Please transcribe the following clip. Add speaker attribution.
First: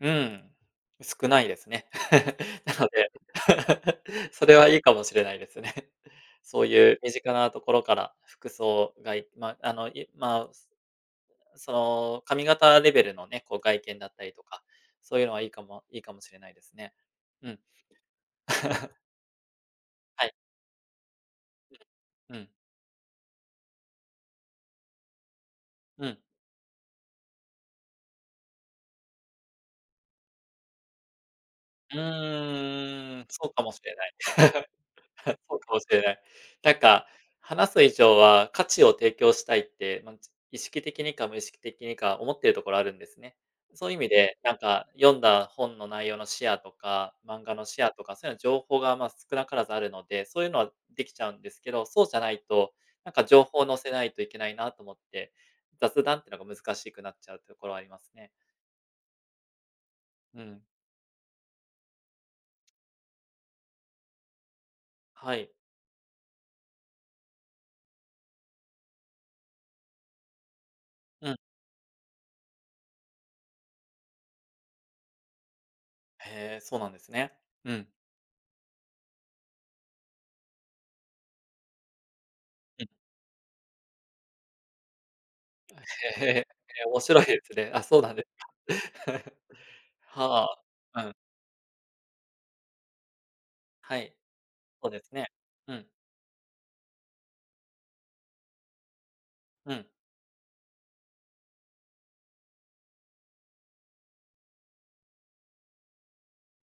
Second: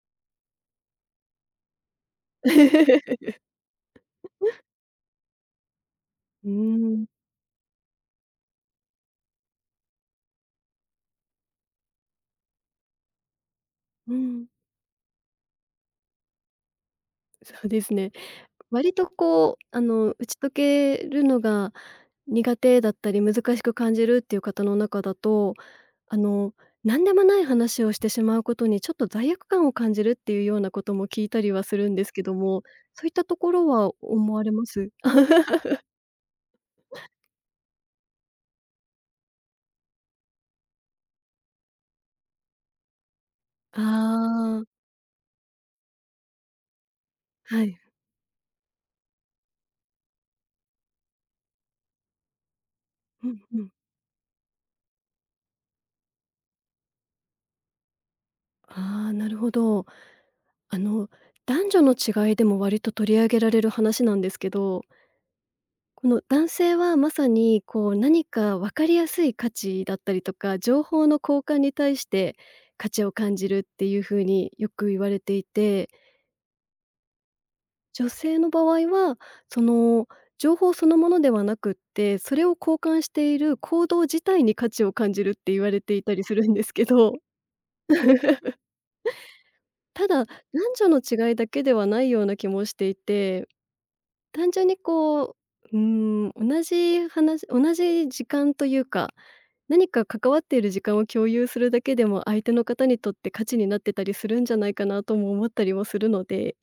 Speaker 1: うん、少ないですね。なので、それはいいかもしれないですね。
Speaker 2: うー
Speaker 1: そういう
Speaker 2: ん。
Speaker 1: 身近なところから、服装がいま、あの、いまうすその、髪型レベルのね、こう外見だ
Speaker 2: う
Speaker 1: ったりと
Speaker 2: ん。
Speaker 1: か、そういうのはいいかもいいかもしれないですね。う
Speaker 2: そ
Speaker 1: ん。
Speaker 2: うですね。割 とこう、あの、打
Speaker 1: はい。
Speaker 2: ち解けるのが
Speaker 1: うん。
Speaker 2: 苦手だったり難しく感じるっていう方の中だと、
Speaker 1: う
Speaker 2: あ
Speaker 1: ん。
Speaker 2: の、なんでもない話をしてしまうことに、ちょっと罪悪感を感じるっていうようなことも聞いたりはする
Speaker 1: う
Speaker 2: んですけども、そういっ
Speaker 1: ー
Speaker 2: た
Speaker 1: ん、
Speaker 2: と
Speaker 1: そ
Speaker 2: こ
Speaker 1: うか
Speaker 2: ろ
Speaker 1: もし
Speaker 2: は
Speaker 1: れない。
Speaker 2: 思われま す？
Speaker 1: そうかも しれない。なんか、話す以上は価値を提供したいって、まんぞ意識的にか無意識的にか思ってるところあるんですね。そういう意味で、なん
Speaker 2: ああ。
Speaker 1: か読んだ本の内容のシェアとか漫画
Speaker 2: は
Speaker 1: の
Speaker 2: い。
Speaker 1: シェアとか、そういうの情報が、ま、少なからずあるので、そういうのはできちゃうんですけど、そうじゃないと、なんか
Speaker 2: うん、
Speaker 1: 情
Speaker 2: ふ
Speaker 1: 報を
Speaker 2: ん。
Speaker 1: 載せないといけないなと思って、雑談ってのが難しくなっちゃうところはありますね。
Speaker 2: ああ、なるほど。
Speaker 1: うん。
Speaker 2: あの、男女の違いでも割と取り上げられる話なんですけど
Speaker 1: はい。
Speaker 2: この、男性はまさに、こう、何か分かりやすい価値だったりとか、情報の
Speaker 1: うん。
Speaker 2: 交換に対して価値を感じるっていう風によく言われていて
Speaker 1: へえ、そうなんですね。うん。
Speaker 2: 女性の場合は、その、情報そのものではなくって、それを交
Speaker 1: うん。
Speaker 2: 換している行動自体に価値を感じるって言われていたり
Speaker 1: へ、へ
Speaker 2: す
Speaker 1: え、
Speaker 2: るんです
Speaker 1: い
Speaker 2: け
Speaker 1: や、面
Speaker 2: ど
Speaker 1: 白いですね。あ、そうなんでか。
Speaker 2: ただ、
Speaker 1: は
Speaker 2: なんじょの
Speaker 1: あ、うん。
Speaker 2: 違いだけではないような気もしていて、
Speaker 1: はい。
Speaker 2: 単純に
Speaker 1: そうですね。
Speaker 2: こ
Speaker 1: う
Speaker 2: う、うー
Speaker 1: ん。
Speaker 2: ん、同じ話同じ時間というか、
Speaker 1: うん。
Speaker 2: 何か関わっている時間を共有するだけでも、相手の方にとって価値になってたりするんじゃないかなとも思ったりもするので